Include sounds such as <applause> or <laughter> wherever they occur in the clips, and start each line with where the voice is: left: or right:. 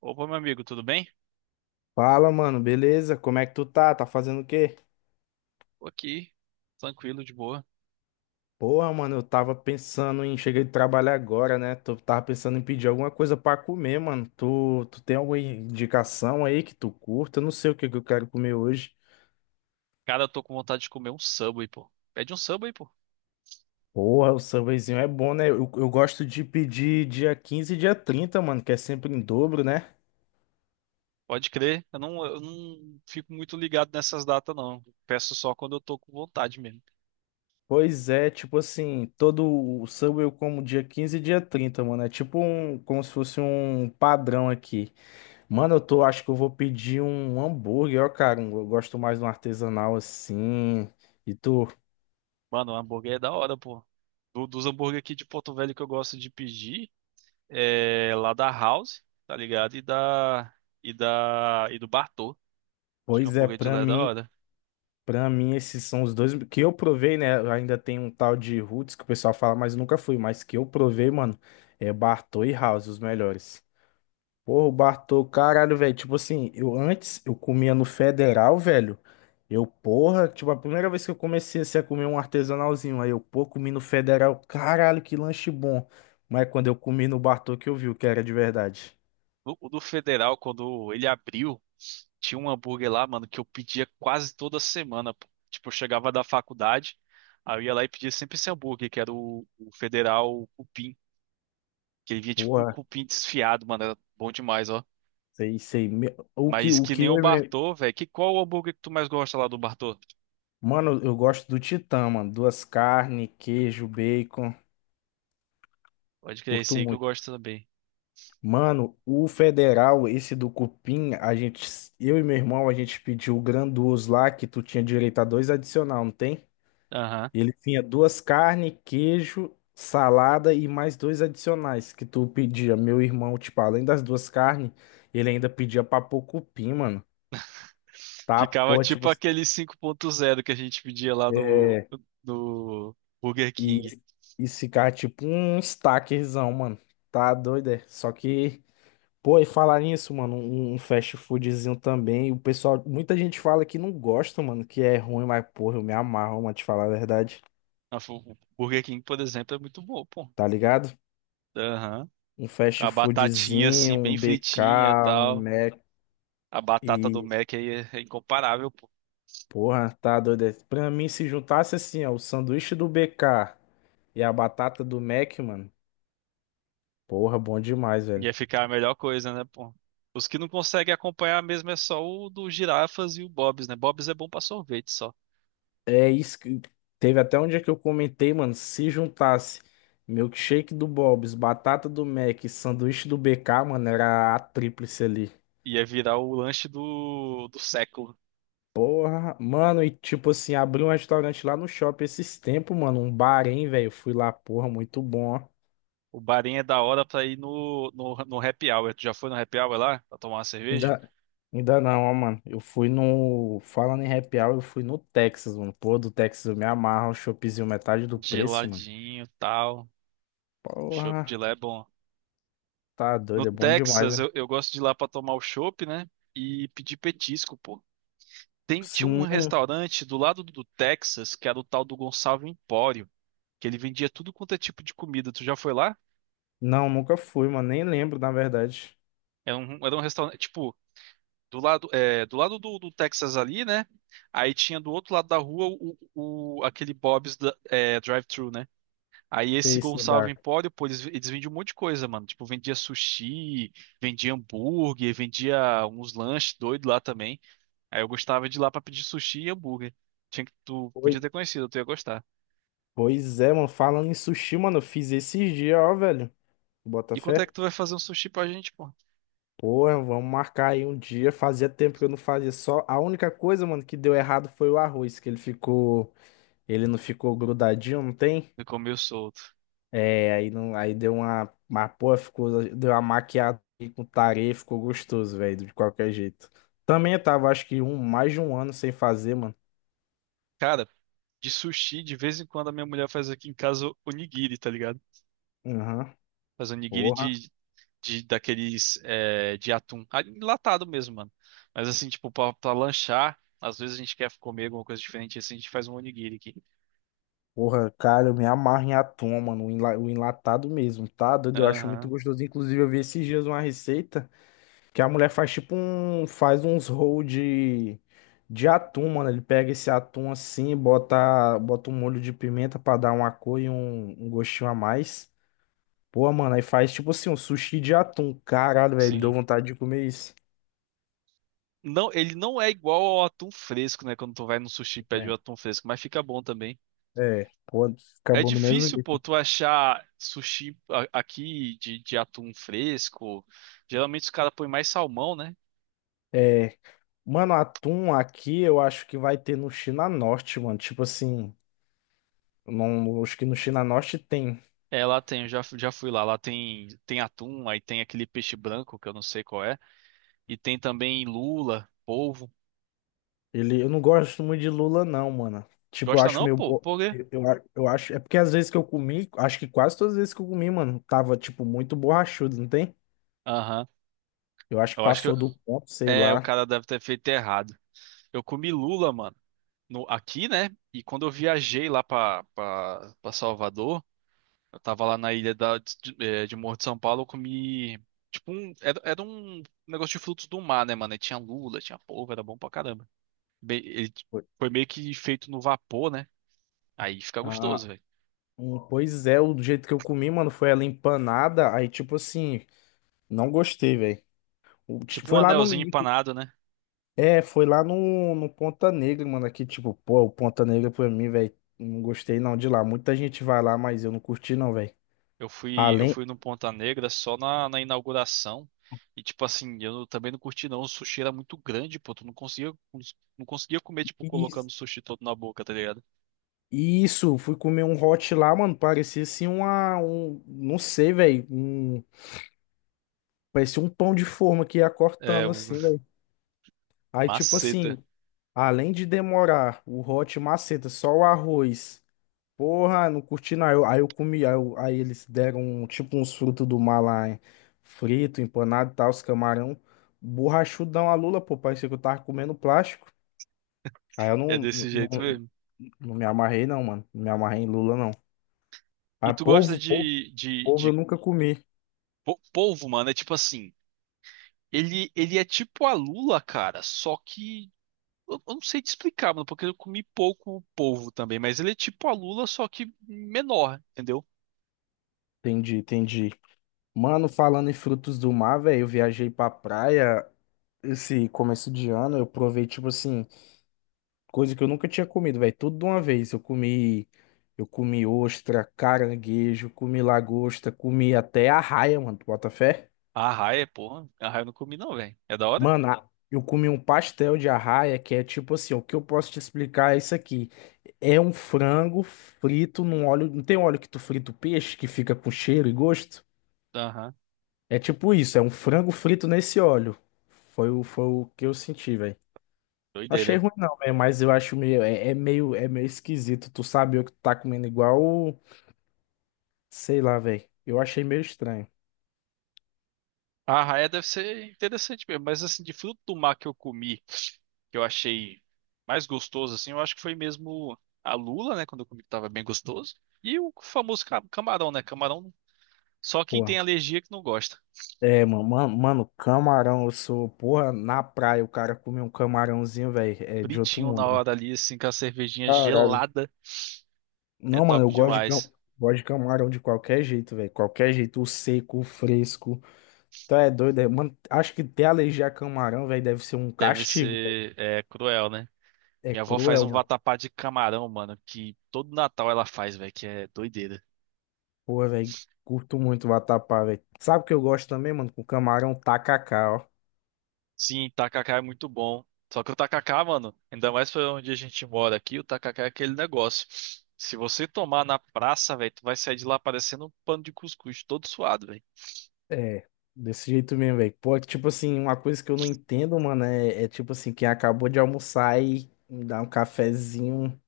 right: Opa, meu amigo, tudo bem?
left: Fala, mano, beleza? Como é que tu tá? Tá fazendo o quê?
right: Tô aqui, tranquilo, de boa.
left: Porra, mano, eu tava pensando em. Cheguei de trabalhar agora, né? Tu tava pensando em pedir alguma coisa pra comer, mano. Tu tem alguma indicação aí que tu curta? Eu não sei o que que eu quero comer hoje.
right: Cara, eu tô com vontade de comer um Subway, pô. Pede um Subway, pô.
left: Porra, o sambazinho é bom, né? Eu gosto de pedir dia 15 e dia 30, mano, que é sempre em dobro, né?
right: Pode crer. Eu não fico muito ligado nessas datas, não. Peço só quando eu tô com vontade mesmo.
left: Pois é, tipo assim, todo o samba eu como dia 15 e dia 30, mano. É tipo um, como se fosse um padrão aqui. Mano, eu tô, acho que eu vou pedir um hambúrguer, ó, cara. Eu gosto mais de um artesanal assim. E tu?
right: Mano, o hambúrguer é da hora, pô. Dos hambúrguer aqui de Porto Velho que eu gosto de pedir, é lá da House, tá ligado? E da, e do Bartô. Acho que o
left: Pois é,
right: hambúrguer de lá é da hora.
left: pra mim esses são os dois que eu provei, né? Ainda tem um tal de Roots que o pessoal fala, mas nunca fui, mas que eu provei, mano, é Bartô e House, os melhores. Porra, o Bartô, caralho, velho. Tipo assim, eu antes eu comia no Federal, velho. Eu, porra, tipo, a primeira vez que eu comecei assim, a comer um artesanalzinho. Aí eu, pô, comi no Federal. Caralho, que lanche bom. Mas quando eu comi no Bartô que eu vi o que era de verdade.
right: O do Federal, quando ele abriu, tinha um hambúrguer lá, mano, que eu pedia quase toda semana, pô. Tipo, eu chegava da faculdade, aí eu ia lá e pedia sempre esse hambúrguer, que era o Federal Cupim. Que ele vinha tipo com um
left: Porra,
right: cupim desfiado, mano. Era bom demais, ó.
left: sei, sei. Me- O que,
right: Mas
left: o
right: que
left: que.
right: nem o Bartô, velho. Que qual o hambúrguer que tu mais gosta lá do Bartô?
left: Mano, eu gosto do Titã, mano. Duas carnes, queijo, bacon.
right: Pode crer, esse
left: Curto
right: aí que eu
left: muito.
right: gosto também.
left: Mano, o federal, esse do cupim, a gente, eu e meu irmão, a gente pediu o grandioso lá que tu tinha direito a dois adicional, não tem?
right: Aham.
left: Ele tinha duas carnes, queijo, salada e mais dois adicionais que tu pedia. Meu irmão, tipo, além das duas carnes, ele ainda pedia pra pôr cupim, mano. Tá,
right: Ficava
left: pô, tipo,
right: tipo aquele cinco ponto zero que a gente pedia lá no,
left: é,
right: no Burger
left: e,
right: King.
left: e ficar tipo um stackerzão, mano. Tá doido, é? Só que Pô, e falar nisso, mano, um fast foodzinho também. O pessoal, muita gente fala que não gosta, mano, que é ruim, mas porra, eu me amarro, mano, te falar a verdade.
right: O Burger King, por exemplo, é muito bom, pô.
left: Tá ligado?
right: Aham.
left: Um
right: Com
left: fast
right: a batatinha
left: foodzinho,
right: assim,
left: um
right: bem fritinha e
left: BK, um
right: tal.
left: Mac
right: A batata do
left: e
right: Mac aí é incomparável, pô.
left: porra, tá doido. É, Pra mim, se juntasse assim, ó, o sanduíche do BK e a batata do Mac, mano, porra, bom demais, velho.
right: Ia ficar a melhor coisa, né, pô? Os que não conseguem acompanhar mesmo é só o do Girafas e o Bob's, né? Bob's é bom pra sorvete só.
left: É isso que teve até um dia que eu comentei, mano, se juntasse milkshake do Bob's, batata do Mac, e sanduíche do BK, mano, era a tríplice ali.
right: Ia virar o lanche do século.
left: Porra, mano, e tipo assim, abri um restaurante lá no shopping esses tempos, mano, um bar, hein, velho, fui lá, porra, muito bom, ó.
right: O barinho é da hora pra ir no happy hour. Tu já foi no happy hour lá? Pra tomar uma cerveja?
left: Ainda, ainda não, ó, mano, eu fui no, falando em happy hour, eu fui no Texas, mano, pô, do Texas eu me amarro, um choppzinho metade do preço, mano.
right: Geladinho, tal. Chopp de
left: Porra,
right: lá é bom.
left: tá
right: No
left: doido, é bom demais,
right: Texas,
left: né?
right: eu gosto de ir lá pra tomar o chopp, né? E pedir petisco, pô. Tem, tinha um
left: Sim.
right: restaurante do lado do Texas, que era o tal do Gonçalo Empório, que ele vendia tudo quanto é tipo de comida. Tu já foi lá?
left: Não, nunca fui, mano. Nem lembro, na verdade,
right: Era um restaurante, tipo, do lado, é, do lado do Texas ali, né? Aí tinha do outro lado da rua o, aquele Bob's é, drive-thru, né? Aí
left: ter
right: esse
left: esse
right: Gonçalo
left: lugar.
right: Empório, pô, eles vendiam um monte de coisa, mano. Tipo, vendia sushi, vendia hambúrguer, vendia uns lanches doidos lá também. Aí eu gostava de ir lá pra pedir sushi e hambúrguer. Tinha que, tu
left: Oi.
right: podia ter conhecido, tu ia gostar.
left: Pois é, mano. Falando em sushi, mano, eu fiz esses dias, ó, velho. Bota
right: E quando é
left: fé.
right: que tu vai fazer um sushi pra gente, pô?
left: Porra, vamos marcar aí um dia. Fazia tempo que eu não fazia só. A única coisa, mano, que deu errado foi o arroz, que ele ficou. Ele não ficou grudadinho, não tem?
right: Eu comi o solto.
left: É, aí não. Aí deu uma. Mas, porra, ficou. Deu uma maquiada aí com tareia, ficou gostoso, velho, de qualquer jeito. Também eu tava, acho que um, mais de um ano sem fazer, mano.
right: Cara, de sushi, de vez em quando a minha mulher faz aqui em casa onigiri, tá ligado?
left: Aham.
right: Faz onigiri
left: Porra.
right: de daqueles é, de atum. Ah, enlatado mesmo, mano. Mas assim, tipo, pra lanchar, às vezes a gente quer comer alguma coisa diferente, assim, a gente faz um onigiri aqui.
left: Porra, cara, eu me amarro em atum, mano, o o enlatado mesmo, tá? Doido, eu acho muito
right: Aham,
left: gostoso. Inclusive, eu vi esses dias uma receita que a mulher faz tipo um, faz uns roll de atum, mano. Ele pega esse atum assim, bota, bota um molho de pimenta pra dar uma cor e um gostinho a mais. Pô, mano, aí faz tipo assim um sushi de atum. Caralho, velho, deu
right: sim.
left: vontade de comer isso.
right: Não, ele não é igual ao atum fresco, né? Quando tu vai no sushi e pede o
left: É,
right: atum fresco, mas fica bom também.
left: é, pô,
right: É
left: acabou no mesmo
right: difícil, pô,
left: jeito.
right: tu achar sushi aqui de atum fresco. Geralmente os caras põem mais salmão, né?
left: É, mano, atum aqui eu acho que vai ter no China Norte, mano. Tipo assim. Não, acho que no China Norte tem.
right: É, lá tem, eu já, já fui lá. Lá tem, tem atum, aí tem aquele peixe branco, que eu não sei qual é. E tem também lula, polvo.
left: Ele, eu não gosto muito de lula, não, mano. Tipo, eu
right: Gosta
left: acho
right: não,
left: meio.
right: pô? Por quê?
left: Eu acho. É porque às vezes que eu comi, acho que quase todas as vezes que eu comi, mano, tava, tipo, muito borrachudo, não tem?
right: Aham.
left: Eu acho que
right: Eu acho que eu-
left: passou do ponto, sei
right: É, o
left: lá.
right: cara deve ter feito errado. Eu comi lula, mano, no, aqui, né? E quando eu viajei lá pra Salvador. Eu tava lá na ilha da, de, de Morro de São Paulo, eu comi. Tipo, um, era um negócio de frutos do mar, né, mano? E tinha lula, tinha polvo, era bom pra caramba. Bem,
left: Foi.
right: foi meio que feito no vapor, né? Aí fica gostoso,
left: Ah,
right: velho.
left: pois é, o jeito que eu comi, mano, foi ela empanada. Aí, tipo assim, não gostei, velho.
right: Tipo um
left: Foi lá no.
right: anelzinho empanado, né?
left: É, foi lá no, no Ponta Negra, mano. Aqui, tipo, pô, o Ponta Negra pra mim, velho. Não gostei não de lá. Muita gente vai lá, mas eu não curti não, velho.
right: Eu fui, eu
left: Além.
right: fui no Ponta Negra só na inauguração. E, tipo assim, eu não- também não curti, não. O sushi era muito grande, pô. Tu não conseguia, não conseguia comer, tipo, colocando o
left: Is-
right: sushi todo na boca, tá ligado?
left: Isso, fui comer um hot lá, mano. Parecia assim uma. Um, não sei, velho. Um, parecia um pão de forma que ia
right: É,
left: cortando
right: um-
left: assim,
right: <laughs>
left: velho. Aí, tipo assim,
right: maceta.
left: além de demorar o hot maceta, só o arroz. Porra, não curti não. Aí eu comi, aí eles deram um, tipo uns frutos do mar lá, hein? Frito, empanado e tal, os camarão. Borrachudão a lula, pô. Parecia que eu tava comendo plástico. Aí eu
right: É
left: não,
right: desse
left: não,
right: jeito
left: não
right: mesmo.
left: não me amarrei, não, mano. Não me amarrei em lula, não.
right: E
left: Ah,
right: tu gosta de, de,
left: polvo
right: de
left: eu nunca comi.
right: po- polvo, mano? É tipo assim, ele é tipo a lula, cara, só que eu não sei te explicar, mano, porque eu comi pouco polvo também, mas ele é tipo a lula, só que menor, entendeu?
left: Entendi, entendi. Mano, falando em frutos do mar, velho, eu viajei pra praia esse começo de ano, eu provei, tipo assim, coisa que eu nunca tinha comido, velho, tudo de uma vez. Eu comi ostra, caranguejo, comi lagosta, comi até arraia, mano, tu bota fé?
right: A arraia, porra, a arraia eu não comi não, velho. É da hora?
left: Mano, eu comi um pastel de arraia, que é tipo assim, o que eu posso te explicar é isso aqui. É um frango frito num óleo, não tem óleo que tu frita o peixe, que fica com cheiro e gosto?
right: Aham,
left: É tipo isso, é um frango frito nesse óleo. Foi o que eu senti, velho. Achei
right: doideira.
left: ruim não, velho, mas eu acho meio é, é meio esquisito. Tu sabe o que tu tá comendo igual, sei lá, velho. Eu achei meio estranho.
right: A arraia deve ser interessante mesmo, mas assim, de fruto do mar que eu comi, que eu achei mais gostoso, assim, eu acho que foi mesmo a lula, né, quando eu comi que tava bem gostoso. E o famoso camarão, né? Camarão só quem
left: Porra.
right: tem alergia que não gosta.
left: É, mano, camarão, eu sou, porra, na praia o cara comer um camarãozinho, velho, é de outro
right: Fritinho na
left: mundo, mano.
right: hora ali, assim, com a cervejinha
left: Caralho.
right: gelada, é
left: Não, mano, eu
right: top
left: gosto de, cam...
right: demais.
left: gosto de camarão de qualquer jeito, velho. Qualquer jeito, o seco, o fresco. Tu é doido, é? Mano, acho que ter alergia a camarão, velho, deve ser um
right: Deve
left: castigo.
right: ser, é, cruel, né?
left: É
right: Minha avó faz
left: cruel,
right: um
left: mano.
right: vatapá de camarão, mano, que todo Natal ela faz, velho, que é doideira.
left: Pô velho. Curto muito o vatapá, velho. Sabe o que eu gosto também, mano? Com camarão tacacá, ó.
right: Sim, tacacá é muito bom. Só que o tacacá, mano, ainda mais pra onde a gente mora aqui, o tacacá é aquele negócio. Se você tomar na praça, velho, tu vai sair de lá parecendo um pano de cuscuz, todo suado, velho.
left: É, desse jeito mesmo, velho. Pô, é que, tipo assim, uma coisa que eu não entendo, mano, é, é tipo assim, quem acabou de almoçar e me dá um cafezinho.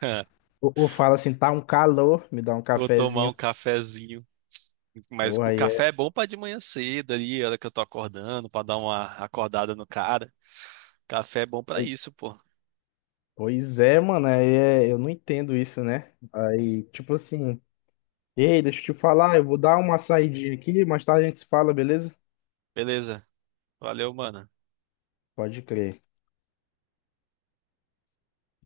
right: <laughs>
left: Ou fala assim, tá um calor, me dá um
right: Vou tomar
left: cafezinho.
right: um cafezinho. Mas
left: Pô
right: o
left: aí
right: café
left: é.
right: é bom pra de manhã cedo ali, a hora que eu tô acordando, pra dar uma acordada no cara. Café é bom pra
left: Oi-
right: isso, pô.
left: Pois é, mano, aí é, eu não entendo isso, né? Aí, tipo assim, ei, deixa eu te falar, eu vou dar uma saidinha aqui, mais tarde a gente se fala, beleza?
right: Beleza. Valeu, mano.
left: Pode crer.